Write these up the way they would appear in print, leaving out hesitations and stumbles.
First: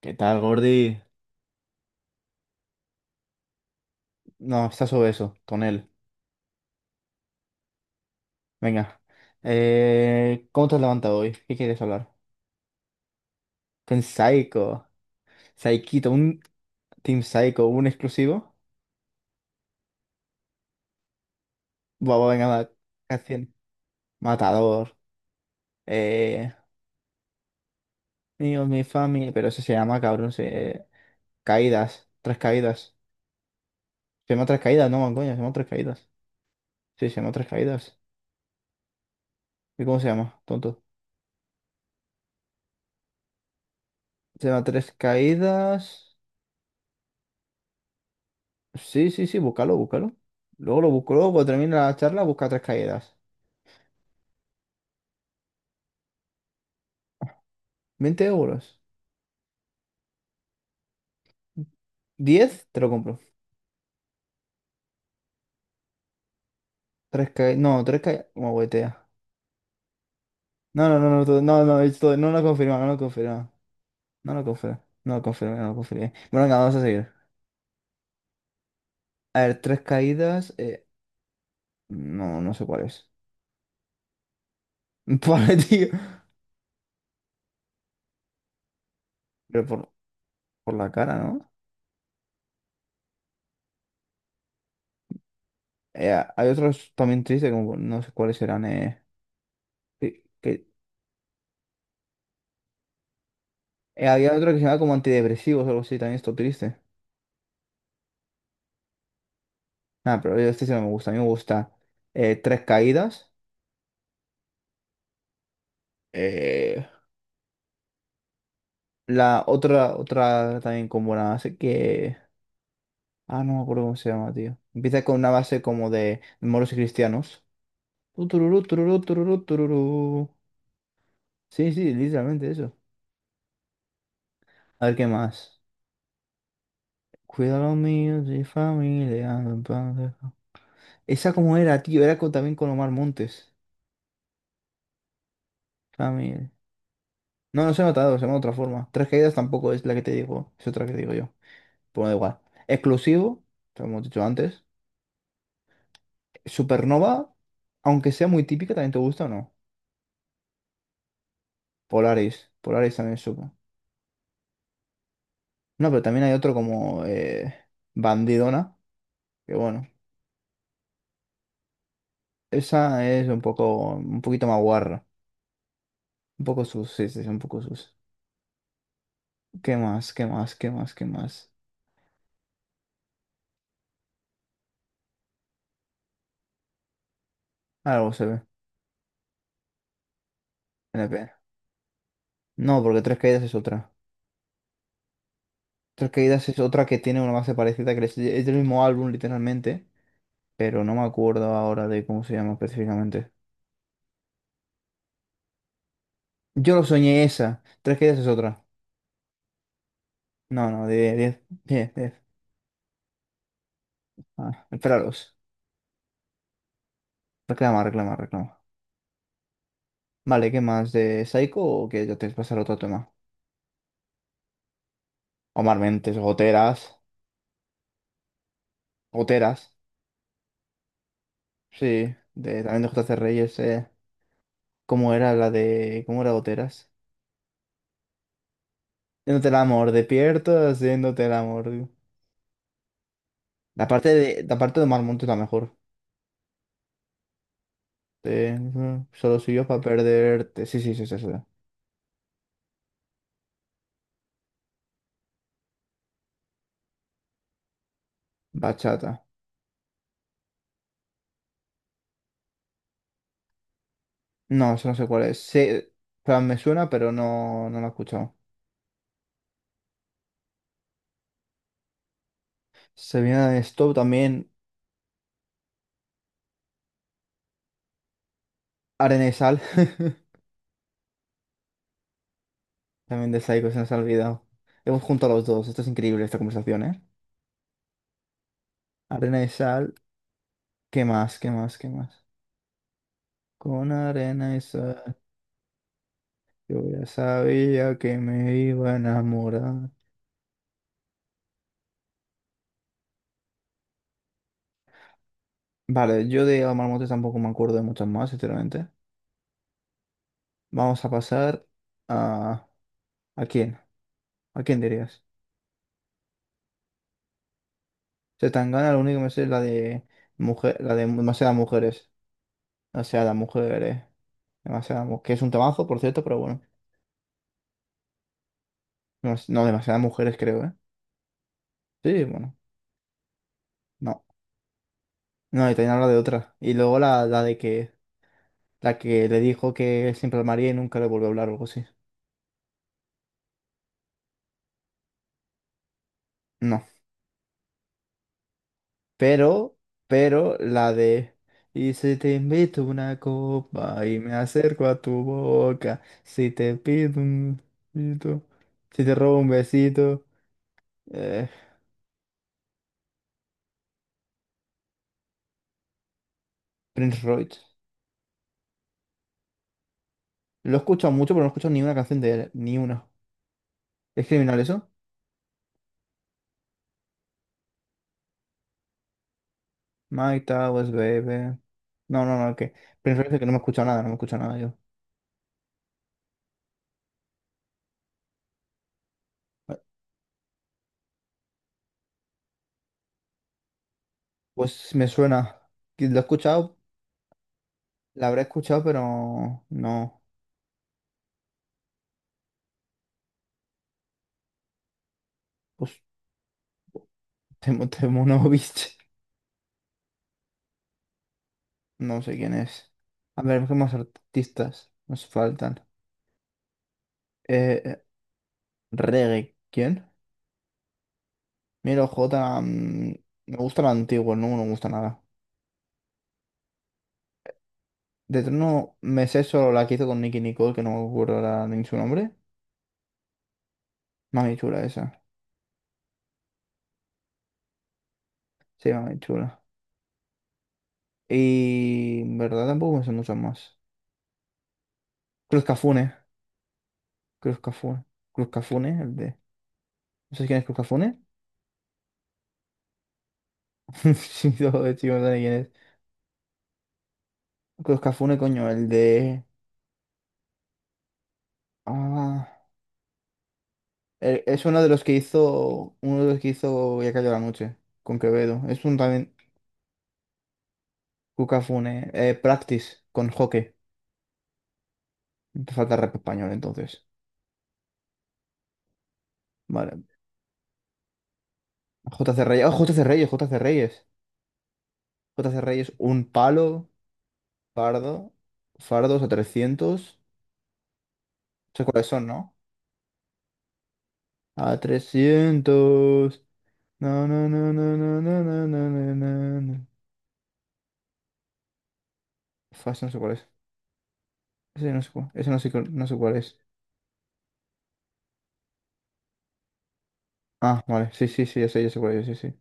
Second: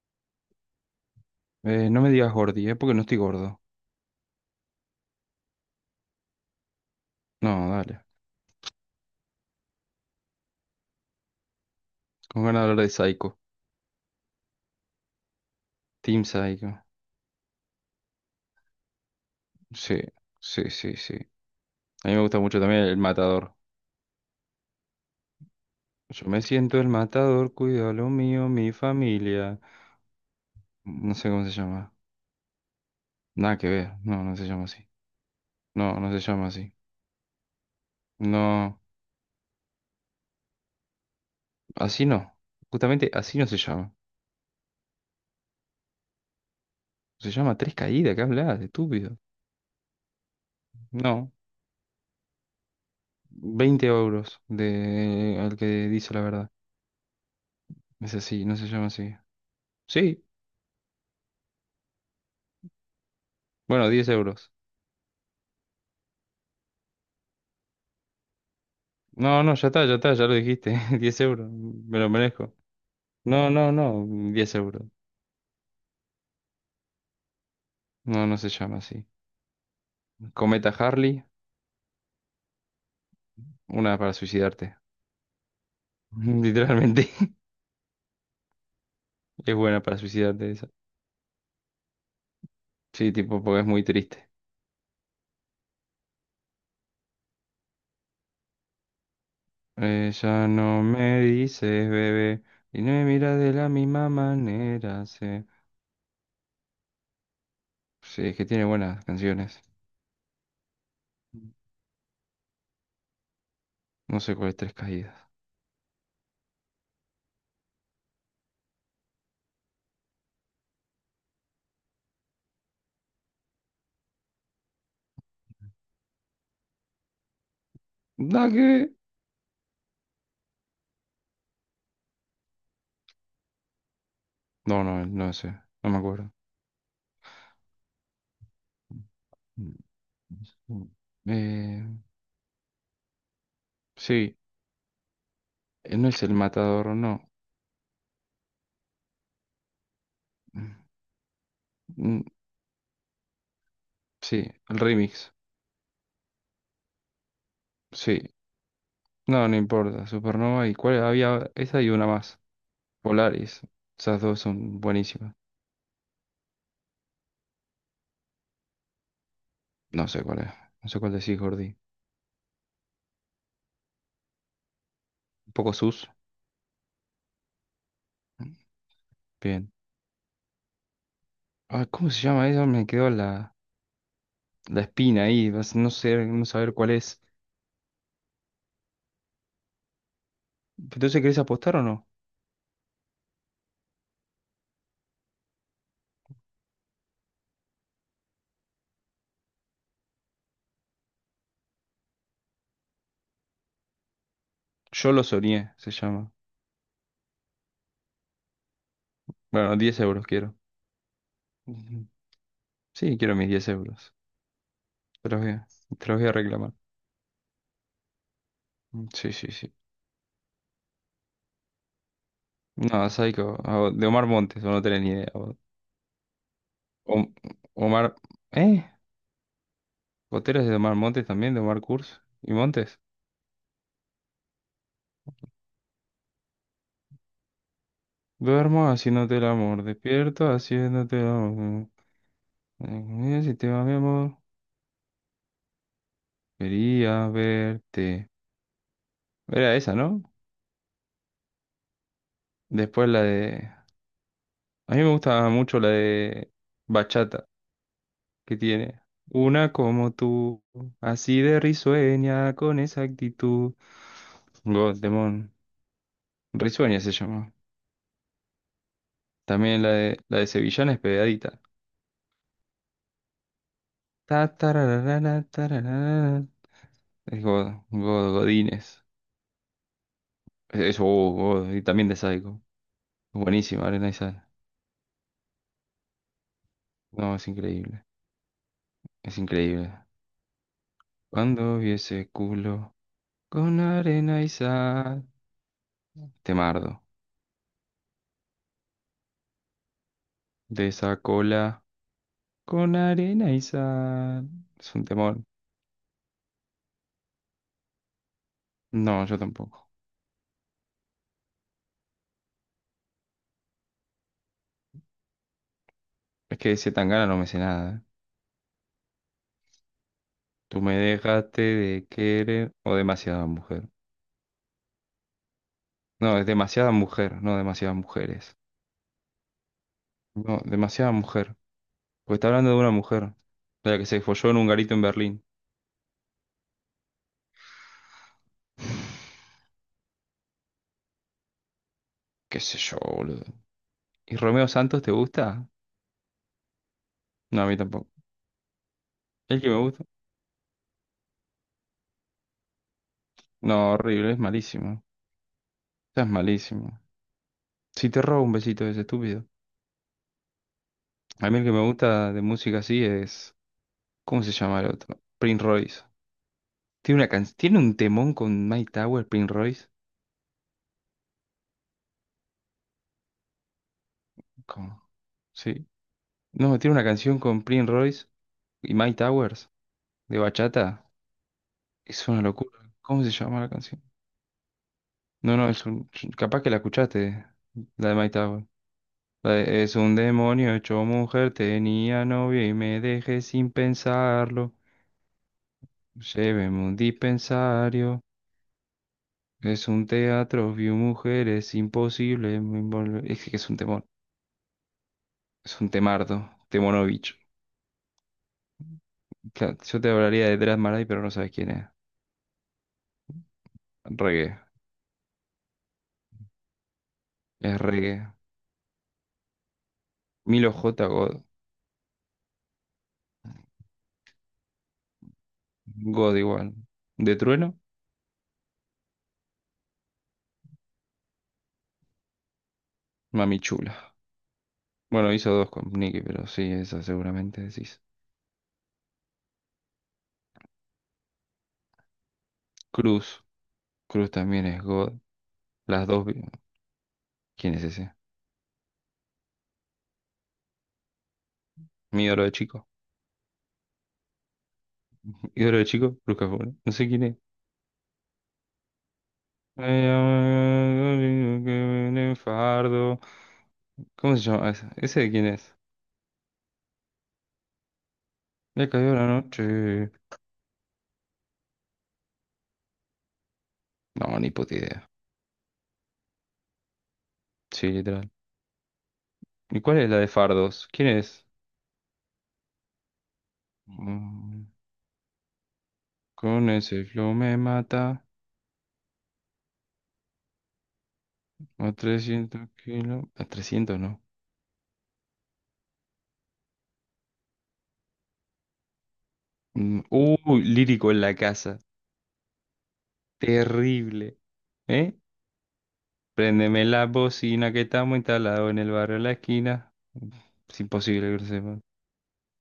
¿Qué tal, Gordy? No me digas gordi, ¿eh? Porque no estoy gordo. No, está sobre tonel. No, dale. Venga. ¿Cómo te has levantado hoy? ¿Qué quieres hablar? Con ganas de hablar de Psycho. Con Psycho. Psyquito, Team un Psycho. Team Psycho, un exclusivo. Sí, sí, sí, sí. A mí me Vamos, gusta venga, mucho va. también el matador. Canción. Matador. Yo me Eh, siento el matador, cuido lo mío, mío, mi mi familia. Pero familia. eso se llama, cabrón. No sé cómo se llama. Caídas. Tres caídas. Nada que ver. No, Se no llama se tres llama así. caídas, no, man, coño, se llama tres No, caídas. no se llama así. Sí, se llama tres caídas. No, ¿Y cómo se llama, tonto? así no. Justamente así no se llama. Se llama tres caídas. Se llama Tres Caídas, ¿qué hablas? Sí, Estúpido. sí, sí, búscalo, búscalo. Luego lo busco, No, luego cuando termine la charla, busca tres caídas. 20 euros de al que dice la verdad. Es veinte así, no se euros. llama así. Sí, 10 te lo compro. bueno, 10 euros. Tres caídas. No, tres caídas. Como huetea. No, no, ya está, ya está, ya lo dijiste. No, no, no, diez no, euros, no, no, es me lo no lo merezco. confirma, no lo No, confirma. no, no, No lo 10 confirma, euros. no lo confirma, no lo confirma. Bueno, venga, vamos a seguir. No, no se llama así. A ver, tres caídas. Cometa Harley, No, no sé cuál es. una para suicidarte. Vale, tío. Literalmente, es Pero buena para suicidarte esa. por la cara, ¿no? Sí, tipo, porque es muy triste. Hay otros también tristes, como no sé cuáles serán. Que, Ella que- no me dice, bebé, y no me mira de la misma había otro que se llama como manera. Antidepresivos o algo así, también esto triste. Sí, es que tiene buenas canciones. Ah, pero este sí no me gusta. A mí me gusta Tres Caídas. No sé cuál es Tres Caídas. eh, la otra también con buena base que. Ah, no me acuerdo cómo se llama, tío. Empieza con una base como de moros y cristianos. Tu, ¿Da tururú, qué? tururú, tururú, tururú. Sí, sí, literalmente eso. No, A ver qué no, no sé, más. no me acuerdo. Cuida los míos y familia. Mi padre. Esa como era, Eh, tío. Era también con Omar Montes. sí. No es el Familia. matador, no. No, no se ha notado, se llama de otra forma. Tres Caídas tampoco es la que te digo. Es Mm, otra que digo yo. Pues da mm, igual. Exclusivo, te lo hemos dicho sí, antes. el remix. Supernova, aunque Sí. sea muy típica, ¿también te gusta o No, no? no importa. Supernova y cuál había. Esa y una más. Polaris, Polaris también es súper. Polaris. Esas dos son buenísimas. No, pero también hay otro como Bandidona, que bueno, No sé cuál es. No sé cuál decís, Gordy. esa es un un poquito más guarra. Un poco sus. Un poco sus, sí, sí, sí, un poco sus. Bien. ¿Qué más? ¿Qué más? ¿Qué más? ¿Qué más? Ah, ¿cómo se llama eso? Me quedó la espina ahí. No sé, no saber cuál es. Algo se ve. Entonces, NP. ¿querés apostar o no? No, porque Tres Caídas es otra. Tres Caídas es otra que tiene una base parecida, que es del mismo álbum, literalmente, pero no me acuerdo ahora de cómo se llama específicamente. Yo lo soñé, se llama. Yo lo soñé esa. Tres que es otra. Bueno, 10 euros quiero. No, no, diez Ujú. 10. Sí, quiero mis 10 euros. Ah, Te espéralos. los voy a, te los voy a reclamar. Reclama, reclama, reclama. Mm, sí, sí, sí. Vale, ¿qué más? ¿De Psycho o qué? Ya te pasar a otro No, tema. Psycho, o de Omar Montes, o no tenés ni idea. Omar Mentes, Goteras. Om- Omar, ¿eh? Goteras. Otero de Omar Montes también, de Omar Sí, Kurz y de, también de Montes. JC Reyes. ¿Cómo era la de. ¿Cómo era Goteras? Duermo haciéndote el Haciéndote el amor, amor, despierto despierto, haciéndote haciéndote el el amor. amor. Si te va La mi parte amor, la parte de Omar Montes es la mejor. quería verte. De, solo soy yo Era para esa, ¿no? perderte. Sí, sí, sí, sí, sí. Después la de. A mí me gusta mucho la de Bachata, que tiene. Bachata. Una como tú, así de risueña, con esa actitud. No, eso no God, sé cuál es. Demon. Sí, pero me suena, Risueña pero se llama. no, no lo he escuchado. También la de Sevillana es pegadita. Se viene de Stop Ta, también, tararara, tararara. Es God, Godínez. Arena y Sal. Eso, oh, God, y también de Psycho. También de Psycho, se Buenísima, nos ha Arena y Sal. olvidado. Hemos juntado los dos. Esto es increíble, esta conversación, ¿eh? No, es increíble. Es Arena y increíble. Sal. ¿Qué más? ¿Qué Cuando más? ¿Qué vi más? ese culo con Con arena y arena y sal, sal. yo Temardo. ya sabía que me iba a enamorar. De esa cola con arena y sal. Es un temor. Vale, yo de Omar Montes tampoco me acuerdo de muchas más, sinceramente. No, yo tampoco. Vamos a pasar a... ¿A quién? ¿A quién dirías? Es que de ese Tangana no me sé nada. ¿Eh? Se tan gana lo único que me sé es la de mujer, Tú la me de demasiadas dejaste de mujeres. querer o Demasiadas demasiada mujer. mujeres. Que es un trabajo, por cierto, pero No, es bueno. demasiada mujer, no demasiadas mujeres. No, demasiadas mujeres No, creo, ¿eh? demasiada mujer. Sí, Porque está bueno. hablando de una mujer, la que se No. folló en un garito en Berlín. No, y también habla de otra. Y luego la de que la que le dijo que siempre al maría y nunca le volvió a hablar o algo así. Qué sé yo, boludo. ¿Y Romeo Santos te gusta? No. No, a mí tampoco. ¿El que Pero, me gusta? pero la de y si te invito una No, copa y horrible, me es acerco a malísimo. tu boca, Ya es si te malísimo. pido un Si te besito, robo un besito es si te robo estúpido. un besito, A eh, mí el que me gusta de música así es. ¿Cómo se llama el otro? Prince Royce. Prince Royce. ¿Tiene un temón con Mike Towers, Prince Royce? Lo he escuchado mucho, pero no he escuchado ni una canción de él, ni una. ¿Es criminal eso? ¿Cómo? Sí. No, tiene una canción con Prince Royce y Mike Towers. My De Towers, bachata. baby. No, Es no, una no, que. locura. Pero ¿Cómo es se que no me he llama la escuchado canción? nada, no me he escuchado nada yo. No, no, es un. Capaz que la escuchaste, la de Mike Tower. La de, es un demonio hecho mujer, tenía novia y me dejé sin pensarlo. Pues me suena. Que Lo he Lléveme escuchado, a un dispensario. la habré escuchado, pero Es un no. teatro, vi mujeres, imposible. Es que es un temor. Es un Pues temardo. Temonovich. Temo, Temo no, viste. Claro, yo te hablaría de Drat Marai, pero no sabes quién es. No sé quién es. A ver, ¿qué más Reggae. artistas nos faltan? Es Eh, eh, reggae. reggae. ¿Quién? Milo J. God. Miro J. Me gusta la antigua, no me gusta nada. God igual. ¿De Trueno? De no me sé solo la que hizo con Nicky Nicole, que no me acuerdo ahora ni su nombre. Mami chula. Mami chula esa. Bueno, hizo dos con Nicky, pero sí, esa seguramente decís. Sí, mami chula. Y en verdad tampoco me sé muchas Cruz, más. Cruz también es God. Cruz Las Cafune. dos, Cruz ¿quién es Cafune. ese? Cruz Cafune, el de. ¿No sabes quién es Cruz Cafune? Mi oro de chico. Sí, no, de hecho, no sé quién Mi oro es. de chico, Cruz Cafuna. No sé quién es. Cruz Cafune, coño, el de. Ah. Fardo. ¿Cómo se Es llama uno ese? de los que ¿Ese de quién es? hizo. Uno de los que hizo Ya cayó la noche. Con Quevedo. Es Me un cayó la también. noche. Cruz Cafune. Practice con Joque. No, ni puta idea. Te falta rap español entonces. Sí, literal. ¿Y cuál Vale. es la de Fardos? ¿Quién es? JC Reyes. Oh, JC Reyes, JC Reyes. Mm, JC Reyes, un palo. Con ese flow me Fardo. mata. Fardos a 300. Sé A cuáles son, ¿no? 300 kilos. A 300 no. A 300, no, no, no, no, no, no, no, no, no, no, no. Uy, lírico en la casa. Fast, no sé cuál es. Terrible. Ese no sé ¿Eh? cuál, ese no sé, no sé cuál es. Préndeme la bocina que estamos instalados en el barrio de la esquina. Es Ah, vale. imposible Sí, que sí, lo sí, sepas. Ya sé cuál es. Sí, sí.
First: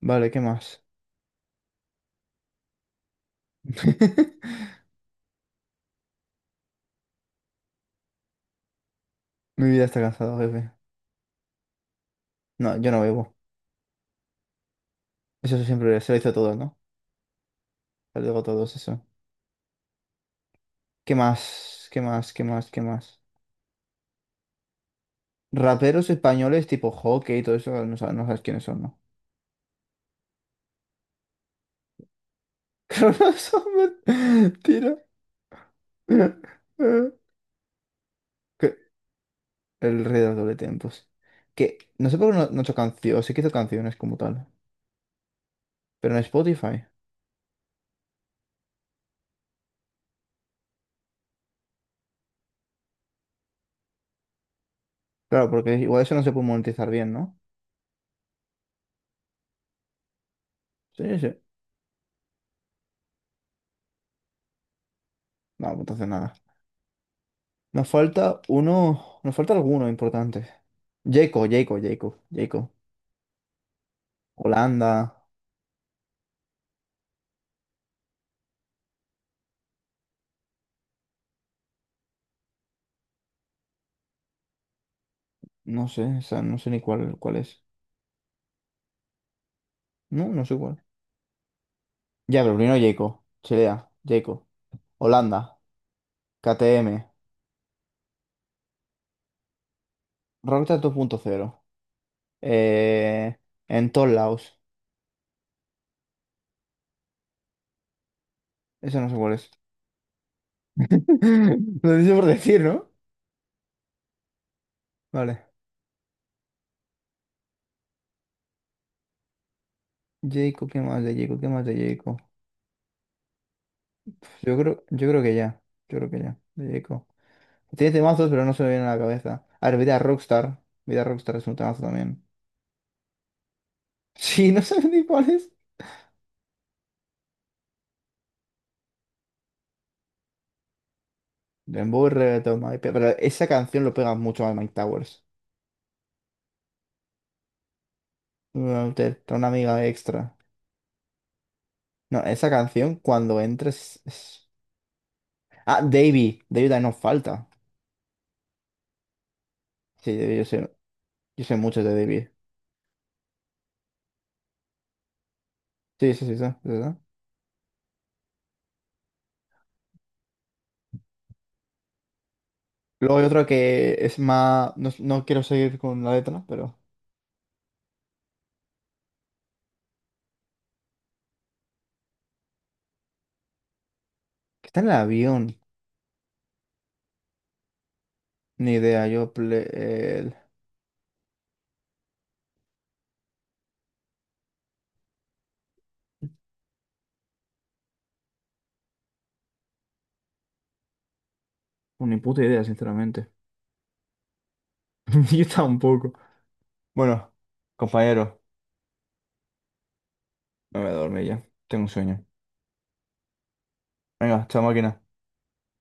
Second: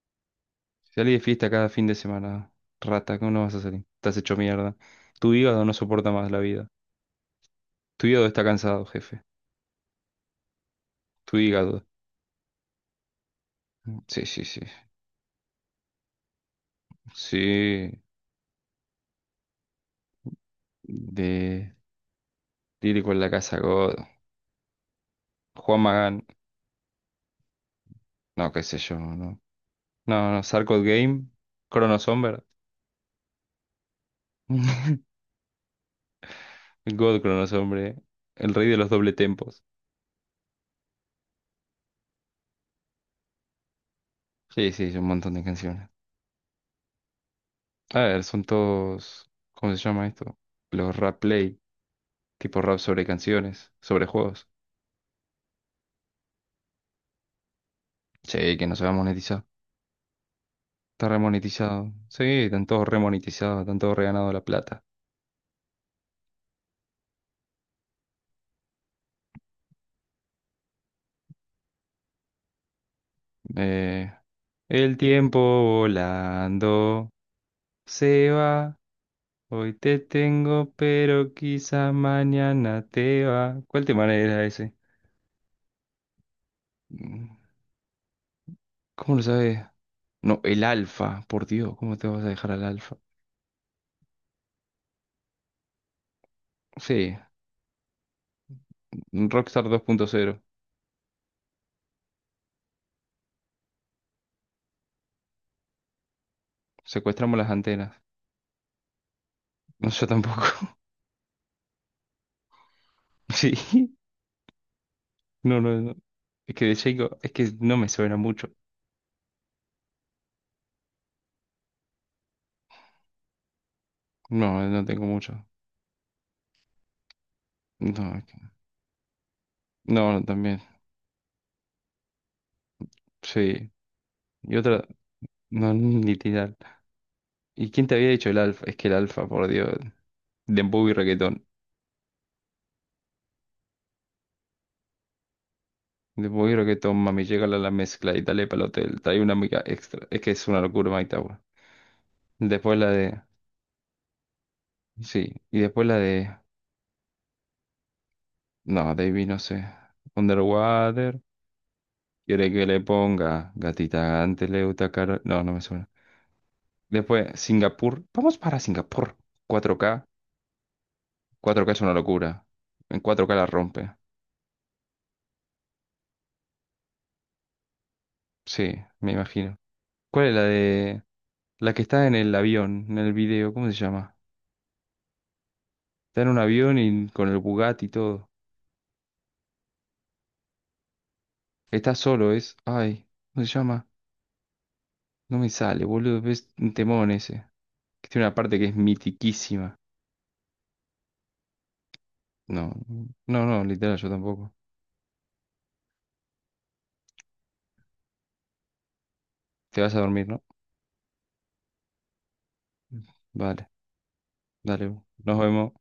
Vale, ¿qué más? Salí de fiesta cada fin de semana. Rata, ¿cómo no vas a salir? Estás hecho mierda. Tu hígado no soporta más la vida. Tu hígado está cansado, jefe. Mi vida está cansada, jefe. Tu hígado. No, yo no bebo. Sí, sí, sí. Eso siempre se lo hizo a todos, ¿no? Sí. Se lo digo a todos eso. ¿Qué De más? ¿Qué más? ¿Qué más? ¿Qué Lírico más? en la Casa, God. Juan Raperos Magán. españoles tipo Hockey y todo eso, no sabes, no sabes No, qué quiénes sé son, ¿no? yo, no. No, no. Sarcod Game. Chrono Somber. Cronosomer. Tira. God Chrono Sombre. El rey de Que- los doble tempos. El rey del doble tiempos. Que no sé por qué no ha hecho canciones. Sí que hizo canciones como tal. Sí, sí, un montón de canciones. Pero en Spotify. A ver, son todos, ¿cómo se llama esto? Los rap play, tipo rap sobre canciones, sobre juegos. Claro, porque igual eso no se puede monetizar bien, ¿no? Sí, que no se va a monetizar. Está Sí, sí. remonetizado. Sí, están todos remonetizados, están todos reganado la plata. No, pues entonces nada. Nos falta uno. Nos falta alguno importante. Jaco, Jaco, Jaco, Jaco. Eh, Holanda. el tiempo volando se va. Hoy te tengo, pero quizá mañana te va. ¿Cuál tema era ese? No sé, o sea, no sé ni cuál, Mm, cuál es. ¿Cómo lo sabes? No, No, no sé el cuál. alfa, por Dios, ¿cómo te vas a Ya, dejar pero al primero alfa? Jaco. Chilea, Jaco. Holanda. KTM. Sí. Un Rockstar 2.0. Rockstar 2.0. eh, en todos lados. Secuestramos las antenas. Eso no sé cuál es. No, yo tampoco. Lo dice por decir, ¿no? Sí, Vale. no, no, no. Es que de Jacob, es que no me suena mucho. Jacob, ¿qué más de Jacob? ¿Qué más de Jacob? No, no tengo Yo creo que mucho. ya. Yo creo que ya. De Jacob. Tiene No, temazos, pero no se me viene a la cabeza. A ver, Vida no, no, también. Rockstar. Vida Rockstar es un temazo también. Sí. Sí, Y no sabes otra, ni cuál es. no, literal. ¿Y quién te había dicho el alfa? Es que el alfa, por Dios. Dembow y reggaetón. Dembow y Reggaeton, pero esa canción lo pega mucho a Mike Towers. Dembow y reggaetón, mami, llega a la mezcla y dale para el hotel. Trae una Una mica amiga extra. Es que extra. es una locura, Mike Tower. No, esa Después la canción de. cuando entres es- Sí. Y Ah, después la de. Davey. Davey también nos falta. No, Davey, no sé. Sí, Davey, yo sé. Underwater. Yo sé mucho de David. ¿Quiere que le ponga gatita anteleuta caro? No, no me suena. Sí, sí, sí, sí, sí, sí. Después, Singapur. Vamos para Singapur. cuatro k cuatro k es una locura. En Luego hay 4K otro la rompe. que es más. No, no quiero seguir con la letra, pero. Sí, me imagino. ¿Cuál es la de? La que está en el avión, en el video, ¿cómo se llama? Que está en el avión. Está en un avión y con el Bugatti y todo. Ni idea, yo. Está solo, es. Ay, ¿cómo se llama? No me sale, boludo. Es un temón ese. Que tiene una parte que es mitiquísima. Bueno, ni puta idea, No, sinceramente. no, no, literal, yo tampoco. Yo tampoco. Bueno, compañero, Te vas a dormir, ¿no? me voy a dormir ya. Tengo un sueño. Vale. Venga, chao máquina. Dale, nos vemos.